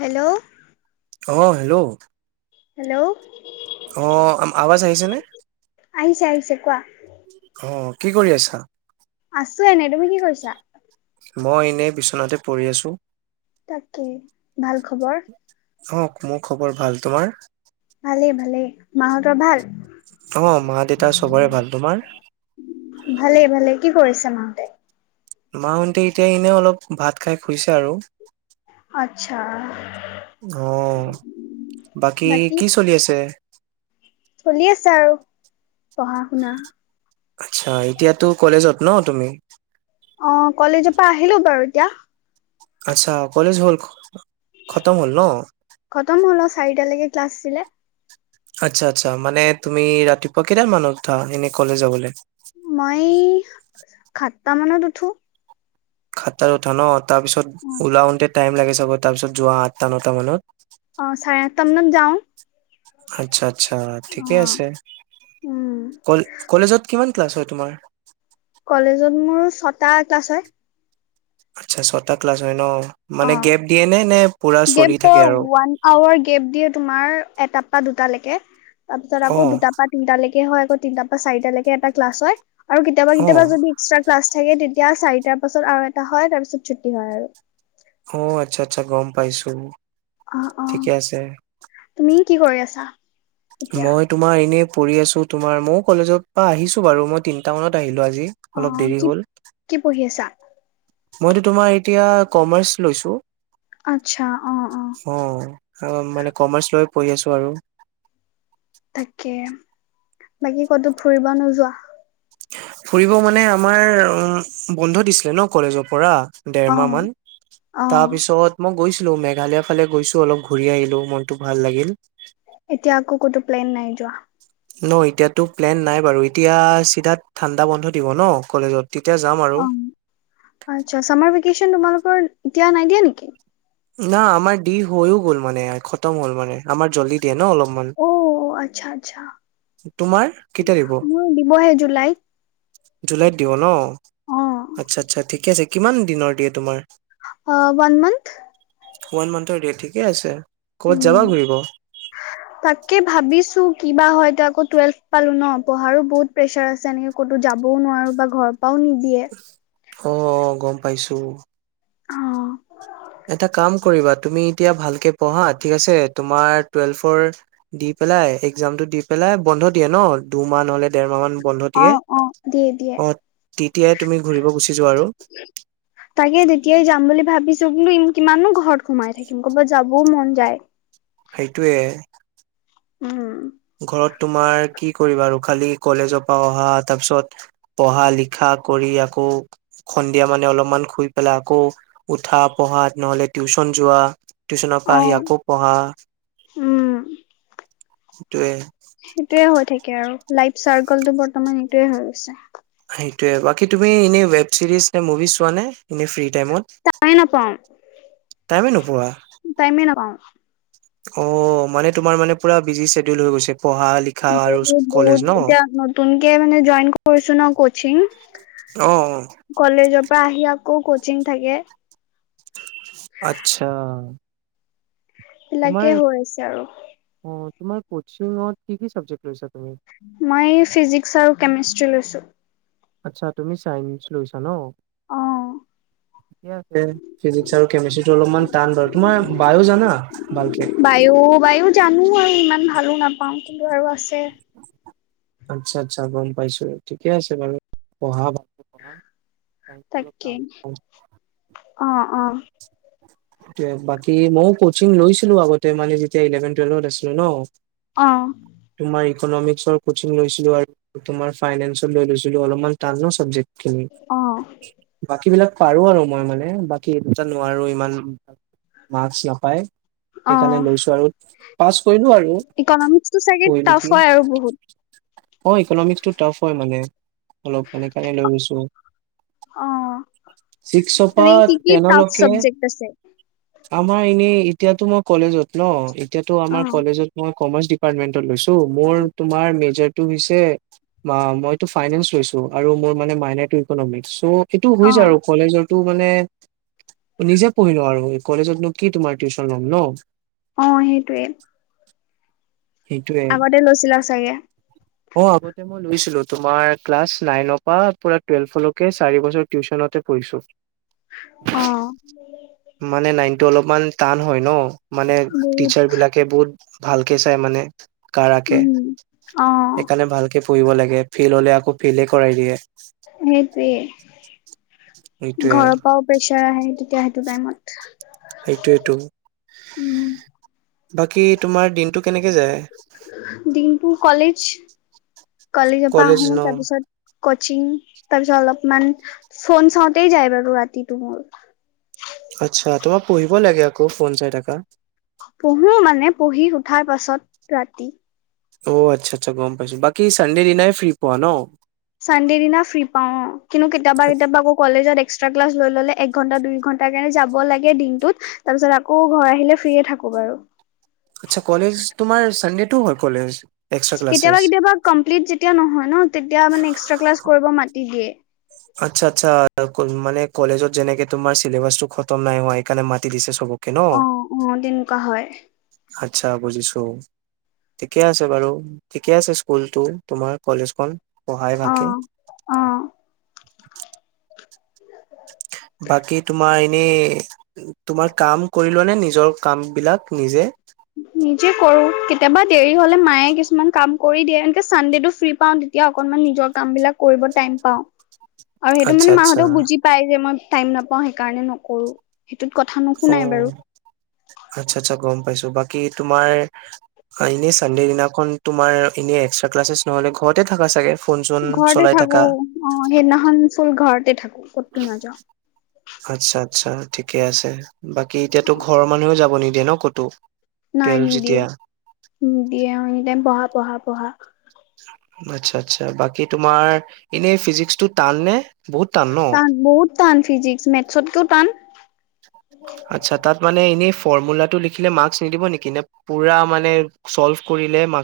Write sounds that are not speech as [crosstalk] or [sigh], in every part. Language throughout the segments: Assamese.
হেল্ল'। অ হেল্ল' হেল্ল'। অ আম আৱাজ আহীছে নে আহিছে আহিছে কোৱা অ কি কৰি আছা আছো এনেই তুমি কি কৰিছা মই এনে বিচনাতে পৰি় আছো তাকে ভাল খবৰ আহক মোৰ খবৰ ভাল তোমাৰ ভালেই ভালে মাহঁতৰ ভাল অ মা দেউতা চবৰে ভাল তোমাৰ ভালেই ভালেই কি কৰিছে মাহতে মাহতে এতিয়া এনেই অলপ ভাত খাই খুইছে আৰু আচ্ছা অ বাকী কি চলি আছে চলি আছে আৰু পঢ়া শুনা আচ্ছা এতিয়াতো কলেজত ন তুমি অ কলেজৰ পৰা আহিলো বাৰু এতিয়া আচ্ছা কলেজ হ'ল খতম হ'ল ন খতম হল চাৰিটালৈকে ক্লাছ আঁছিলে আচ্ছা আচ্ছা মানে তুমি ৰাতিপুৱা কেইটাম মানত উঠা এনেই কলেজ যাবলৈ হাত তা মানত উঠো হাত তাত উঠা ন তাৰ পিছত ওলাওতে টাইম লাগে চাগে তাৰপিছত যোৱা আঠটা নটা মানত অ চাৰে আঠটা মানত যাও আচ্ছা আচ্ছা অ ঠিকে আছে উম কলেজত কিমান ক্লাছ তোমাৰ কলেজত মোৰ ছটা ক্লাছ হয় আচ্ছা ছটা ক্লাছ হয় ন মানে অ গেপ দিয়ে নে নে পুৰা চলি গেপ থাকে আৰু ওৱান আৱাৰ গেপ দিয়ে তোমাৰ এট পৰা দুটালৈকে তাৰ পিছত অ আকৌ দুটা পৰা তিনটালৈকে হয় তিনটা পৰা চাৰিট লকে এটা ক্লাছ হয় আৰু কেতিয়াবা অ কেতিয়াবা যদি এক্স্ৰা ক্লা চাগে তেতিয়া চাৰিটাৰ পাছত আৰু এটা হয় তাৰ পিছত ছুটি হয় আৰু অ আচ্ছা আচ্ছা গম পাইছো অ অ ঠিকে আছে তুমি কি কৰি আছা এতিয়া? মই তোমাৰ এনে পঢ়ি আছো তোমাৰ মইও কলেজৰ পৰা আহিছো বাৰু মই তিনিটা মানত আহিলো আজি অ অলপ দেৰি কি হ'ল। কি পঢ়ি আছা? মইতো তোমাৰ এতিয়া কমাৰ্চ লৈছো। আচ্ছা অ অ আৰু মানে কমাৰ্চ ল পঢ়ি আছো আৰু তাকে বাকী কতো ফুৰিব নোযোৱা? ফুৰিব মানে আমাৰ উ, বন্ধ দিছিলে ন কলেজৰ পৰা অ দেৰমাহ মান, অ তাৰপিছত মই গৈছ লো মেঘালয় ফালে গৈছো অলপ ঘূৰি আহিলো মনতটো ভাল লাগিল। এতিয়া আকৌ কোতো প্লেন নাই যোৱা ন এতিয়াতো প্লেন নাই বাৰু এতিয়া চিধা ঠাণ্ডা বন্ধ দিব ন কলেজত। তেতিয়া যাম আৰু অ আচ্ছা চামাৰ ভেকেচন তোমালোক এতিয়া নাই দিয়া নেকি? না আমাৰ দি হৈও গ'ল মানে খতম হ'ল মানে, আমাৰ জল্দি দিয়ে ন অলপ। অ' আচ্ছা-আচ্ছা তোমাৰ কেতিয়া দিব মোৰ দিবহে জুলাইত জুলাইত দিব ন? অ', আচ্ছা-আচ্ছা ঠিকে আছে কিমান দিনৰ দিয়ে তোমাৰ? অ ওৱান মান্থ। ওৱান মান্থৰ দিয়ে, ঠিকে আছে। ক'বাত উম, যাবা ঘুৰিব তাকে ভাবিছো কিবা হয় এতিয়া আকৌ টুৱেলভ পালো ন পঢ়াৰো বহুত প্ৰেছাৰ আছে, এনেক ক'তো যাবও নোৱাৰো বা ঘৰত নিদিয়ে অ' গম পাইছো অ', এটা কাম কৰিবা তুমি এতিয়া ভালকে পঢ়া, ঠিক আছে? তোমাৰ টুৱেলভৰ দি পেলাই এক্সামটো দি পেলাই বন্ধ দিয়ে ন দুমাহ নহলে দেৰ মাহ মান বন্ধ দিয়ে অ' অ' দিয়ে-দিয়ে অ তেতিয়াই তুমি ঘুৰিব গুচি যোৱা আৰু তাকে তেতিয়াই যাম বুলি ভাবিছো কিন কিমান ন ঘৰত সোমাই থাকিম ক'ৰবাত যাবও মন যায়। সেইটোয়ে উম ঘৰত তোমাৰ কি কৰিবা আৰু খালি কলেজৰ পৰা অহা তাৰপিছত পঢ়া লিখা কৰি আকৌ সন্ধিয়া মানে অলপমান শুই পেলাই আকৌ উঠা পঢ়া নহলে টিউচন যোৱা। টিউচনৰ পৰা আহি অ', আকৌ পঢ়া। উম, সেইটোয়ে সেইটোয়ে হৈ থাকে আৰু লাইফ চাৰ্কলটো বৰ্তমান এইটোৱে হৈ গৈছে। সেইটোয়ে বাকী তুমি এনেই ৱেব চিৰিজ নে মুভি চোৱা নে এনে ফ্ৰী টাইমত? টাইমে টাইমে নোপোৱা টাইম এ নাপাওঁ। অ' মানে তোমাৰ মানে পুৰা বিজি শেডিউল হৈ গৈছে। পঢ়া লিখা আৰু ব বু কলেজ এতিয়া ন নতুনকে মানে জইন কৰিছো ন কোচিং অ অ পৰা আহি আকৌ কচিং থাকে আচ্ছা তোমাৰ এইবিলাকে হৈ আছে আৰু অ তোমাৰ কোচিঙৰ কি কি চাবজেক্ট লৈছা তুমি মই ফিজিক্স আৰু কেমেষ্ট্ৰি লৈচো আচ্ছা তুমি চাইন্ঞ্চ লৈছা ন অ ঠিকে আছে ফিজিকস আৰু কেমেষ্ট্ৰিটো অলপমান টান ধ তোমাৰ বায়ো জানা ভালকে বায়ু বায়ু জানো আৰু ইমান ভালো নাপাও কিন্তু আৰু আছে আচ্ছা আচ্ছা গম পাইছো ঠিকে আছে বাৰু পঢ়া ভালকে পঢ়া চাইন্সটো অলপ তাকে টান অ অ বাকী মইও কচিং লৈছিলো আগতে মানে যেতিয়া ইলেভেন টুৱেলভত আছিলো ন অ তোমাৰ ইকনমিক্সৰ কোচিং লৈছিলো আৰু তোমাৰ ফাইনেন্সত লৈ লৈছিলো অলপমান টান ন অ চাবজেক্ট বাকী বিলাক পাৰো আৰু মই মানে বাত সেই দুটা নোৱাৰো ইমান মাছ নাপায় অ সেইকাৰণে লৈছো আৰু পাছ কৰিলো আৰু ইকনমিক্সটো চাগে কৰি টাফ নেকি হয় আৰু বহুত অ ইকনমিক্স টো টাফ হয় মানে অলপ কাল কাৰণে লৈছো অ ছিক্সৰ পৰা তেনেকে কি কি টাফ টেনলৈকে চাবজেক্ট আছে আমাৰ এনেই এতিয়াতো মই কলেজত ন এতিয়াতো অ আমাৰ কলেজত মই কমাৰ্চ দিপামেন্টত লৈছো মোৰ তোমাৰ মেজৰ টো হৈছে মইতো ফাইনেন্স লৈছো আৰু মোৰ মানে মাইনৰটো ইকনমিক্স চ সেইটো হৈ অ যায় আৰু কলেজৰ তো মানে নিজে পঢ়িলো আৰু কলেজতনো কি তোমাৰ টিউশ্যন ল'ম ন অ সেইটোৱে সেইটোয়ে আগতে লৈছিলা চাগে অ আগতে মই লৈছিলা তোমাৰ ক্লাছ নাইনপা পুৰা টুয়েলভলৈকে চাৰি বছৰ টিউশ্যনতে কৰিছো অ মানে নাইনটো অলপমান টান হয় ন মানে বহুত টিচাৰ বিলাকে, বহুত ভালকে চাই মানে কাৰাকে উম অ সেইকাৰণে ভালকে পঢ়িব লাগে। ফেইল হ'লে, আকৌ ফেলে কৰাই দিয়ে। সেইটোৱেই। সেইটোয়ে ঘৰৰ পৰাও প্ৰেছাৰ আহে। তেতিয়া সেইটো টাইমত। সেইটোৱেই টো। উম বাকী তোমাৰ দিনটো কেনেকে যায় দিনটো কলেজ কলেজৰ পৰা কলেজ আহোঁ, ন তাৰপিছত কচিং তাৰপিছত অলপমান ফোন চাওঁতেই যায় বাৰু ৰাতিটো মোৰ। আচ্ছা, তোমাৰ পঢ়িব লাগে, আকৌ ফোন চাই থকা। পঢ়ো মানে পঢ়ি উঠাৰ পাছত ৰাতি অ আচ্ছা, আচ্ছা, গম পাইছোঁ। বাকী চানডে দিনাই ফ্ৰী পোৱা ন? চানডে দিনা ফ্ৰী পাওঁ অ, কিন্তু কেতিয়াবা কেতিয়াবা আকৌ কলেজত এক্সট্ৰা ক্লাছ লৈ ল'লে এক ঘন্টা, দুই ঘন্টাৰ কাৰণে যাব লাগে দিনটোত। তাৰ পিছত আকৌ ঘৰ আহিলে ফ্ৰীয়ে থাকো বাৰু। আচ্ছা কলেজ তোমাৰ, চানডেতো হয় কলেজ? এক্সট্ৰা কেতিয়াবা ক্লাছেছ কেতিয়াবা কমপ্লিট যেতিয়া নহয় ন। তেতিয়া মানে এক্সট্ৰা ক্লাছ কৰিব মাতি দিয়ে। আচ্ছা। আচ্ছা। মানে কলেজত যেনেকে তোমাৰ চিলেবাচ টো খতম নাই হোৱা সেইকাৰণে মাতি দিছে চবক অ' অ' তেনেকুৱা হয়। আচ্ছা বুজিছোঁ, ঠিকে আছে বাৰু, ঠিকে আছে স্কুলটো, তোমাৰ কলেজখন। পঢ়ায় ভালকে। অ অ এই তোমাৰ কাম কৰিলোৱা নে? নিজৰ কাম বিলাক নিজে? নিজে কৰোঁ। কেতিয়াবা দেৰি হলে মায়ে কিছুমান কাম কৰি দিয়ে, এনেকে চানডেটো ফ্ৰী পাওঁ তেতিয়া অকনমান নিজৰ কাম বিলাক কৰিব টাইম পাওঁ। আৰু সেইটো আচ্ছা মানে আচ্ছা মাহঁতেও বুজি পায় যে মই টাইম নাপাওঁ সেইকাৰণে নকৰোঁ। ‌ তো কথা অ নুশুনাই বাৰু। পাইছোঁ। বাকী তোমাৰ, এনে চানডে দিনাখন তোমাৰ, এনে এক্সট্ৰা ক্লাচছ নহলে ঘৰতে থাকা চাগে? ফোন চোন ঘৰতে চলাই থাকা থাকো অঁ, সেইদিনাখন চোন ঘৰতে থাকো কতো নাযাও। আচ্ছা আচ্ছা ঠিকে আছে। বাকী এতিয়াটো ঘৰৰ মানুহে যাব নিদি য়ে ন ক'তো। নাই টুৱেলভ যেতিয়া নিদিয়ে- নিদিয়ে, অঁ এনি টাইম পঢ়া পঢ়া-পঢ়া। আচছা-আচছা, বাকী তোমাৰ এনে ফিজিক্স টো টান নে? বহুত টান ন। টান ফিজিক্স, মেথছতকও টান। আচ্ছা, তাত মানে ইনেই ফৰ্মুলাটো লিখিলে মাৰ্কচ নিদিব নেকি নে পুৰা মানে চ'ল্ভ কৰিলে ম্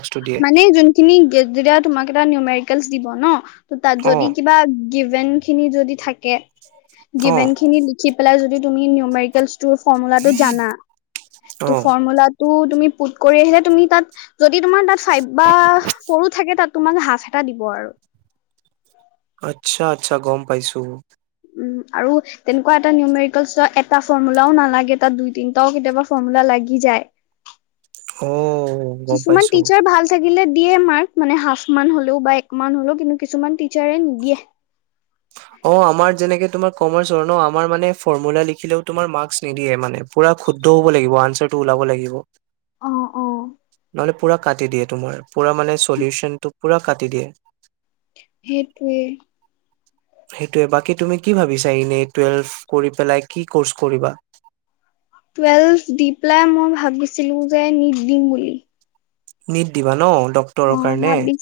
মানে যোনখিনি যেতিয়া তোমাক এটা নিয়মাৰ কেলছ দিব ন ত তাত অ যদি কিবা গিভেণ্টখিনি যদি থাকে অ গিভেন খিনি লিখি পেলাই যদি তুমি নিউমেৰিকেল তোৰ ফৰ্মুলাটো জানা, অ তোৰ ফৰ্মুলা টো তুমি পোট কৰি আহিলে তুমি তাত যদি তোমাৰ ফাইভ বা ফৌৰ ও থাকে তাত তোমাক হাফ এটা দিব আৰু। আচ্ছা-আচ্ছা, গম পাইছো। উম আৰু তেনেকুৱা এটা নিউমেৰিকেলছ এটা ফৰ্মুলাও নালাগে, তাত দুই তিনটাও কেতিয়াবা ফৰ্মুলা লাগি যায়। অ' গম কিছুমান পাইছো টিচাৰ ভাল থাকিলে দিয়ে মাৰ্ক মানে হাফ মান হ'লেও বা এক মান্ হ'লেও, কিন্তু কিছুমান টিচাৰে নিদিয়ে। অঁ আমাৰ যেনেকে তোমাৰ কমাৰ্চৰ ন, আমাৰ মানে ফৰ্মুলা লিখিলেও তোমাৰ মাৰ্ক্স নিদিয়ে মানে, পোৰা শুদ্ধ হ'ব লাগিব, আনচাৰটো ওলাব লাগিব। অঁ, অঁ। মানে পুৰা কাটি দিয়ে তোমাৰ। পুৰা মানে চলিউচনটো পুৰা কাটি দিয়ে। সেইটোৱে। সেইটোৱে বাকী তুমি কি ভাবিছা এনেই টুৱেলভ কৰি পেলাই কি কৰ্চ কৰিবা? টুৱেলভ দি পেলাই মই ভাবিছিলো যে নিট দিম বুলি। নিট দিবা ন? ডক্তৰৰ অ কাৰণে। ভাবিছ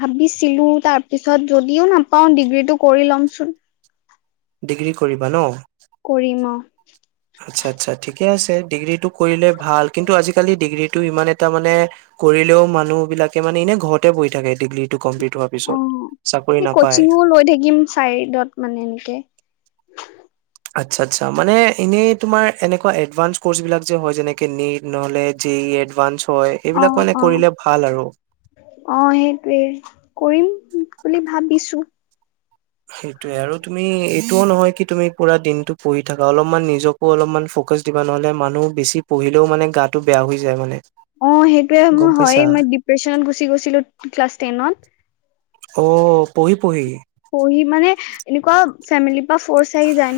ভাবিছিলো তাৰ পিছত যদিও নাপাও ডিগ্ৰীটো কৰি লমচোন। ডিগ্ৰী কৰিবা ন? কৰিম অ'। উ আচ্ছা আচ্ছা ঠিকে আছে ডিগ্ৰীটো কৰিলে ভাল, কিন্তু আজিকালি ডিগ্ৰীটো ইমান এটা মানে কৰিলেও মানুহ বিলাকে মানে এনে ঘৰতে বহি থাকে ডিগ্ৰী অ', নে কচিঙো লৈ থাকিম চাইডত মানে এনেকে। আচ্ছা আচ্ছা মানে এনেই তোমাৰ এনেকুৱা এডভানস কৰ্চ বিলাক যে হয় যেনেকে নিত নহলে যে ই এডভানস। অ', অ', অ', সেইটোৱে কৰিম বুলি ভাবিছো। সেইটোয়ে আৰু তুমি [unintelligible] নহয় কি তুমি পুৰা দিন অ', সেইটোৱে মোৰ হয়ে, মই ডিপ্ৰেচনত অ', পহি পহি। পঢ়ি মানে এনেকুৱা ফেমিলি ফৰ্চ আহি যায়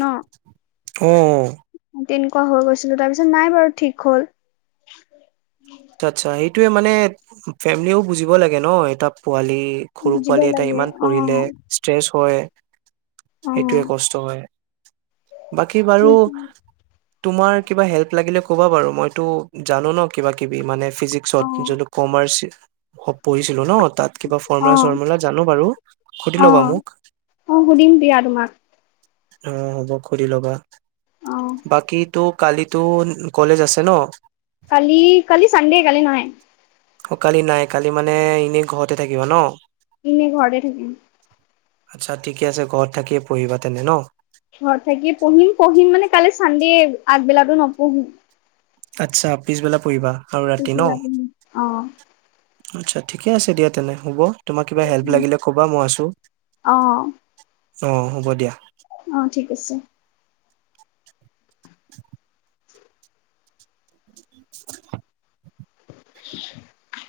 অ ন। তেনেকুৱা হৈ গৈছিলো, তাৰপিছত নাই বাৰু ঠিক হ'ল। আচ্ছা আচ্ছা, সেইটোয়ে মানে ফেমিলিয়েও বুজিব লাগে ন, এটা পোৱালি সৰু বুজিব পোৱালি এটায়ে লাগে ইমান অ পঢ়িলে ষ্ট্ৰেছ হয়। অ সেইটোৱে কষ্ট হয়, বাকী বাৰু সেই তোমাৰ কিবা হেল্প লাগিলে কবা বাৰু মইতো জানো ন কিবা কিবি মানে ফিজিক্সত অ জোনটো কমাৰ্চ পঢ়িছিলো ন' তাত কিবা অ ফৰ্মুলা চৰ্মুলা জানো বাৰু, সুধি অ ল'বা মোক। অ সুধিম দিয়া তোমাক অ' হ'ব, সুধি ল'বা। অ বাকী তো কালিতো কলেজ আছে ন? কালি, কালি ছানডে কালি নাই। অ' কালি নাই কালি মানে এনেই ঘৰতে থাকিবা ন? ইনেই ঘৰতে থাকিম। আচ্ছা ঠিকে আছে, ঘৰত থাকিয়ে পঢ়িবা তেনে ন? ঘৰত থাকিয়ে পঢ়িম, পঢ়িম মানে কালি ছানডে আগবেলাটো নপঢ়ো। আচ্ছা, পিছবেলা পঢ়িবা? আৰু ৰাতি ন পিছবেলা, [unintelligible] অ'। আচ্ছা, ঠিকে আছে দিয়া তেনে হ'ব। তোমাক কিবা হেল্প লাগিলে কবা, মই আছো। অ অ', হ'ব দিয়া। অ ঠিক আছে। [inaudible] [inaudible] [inaudible]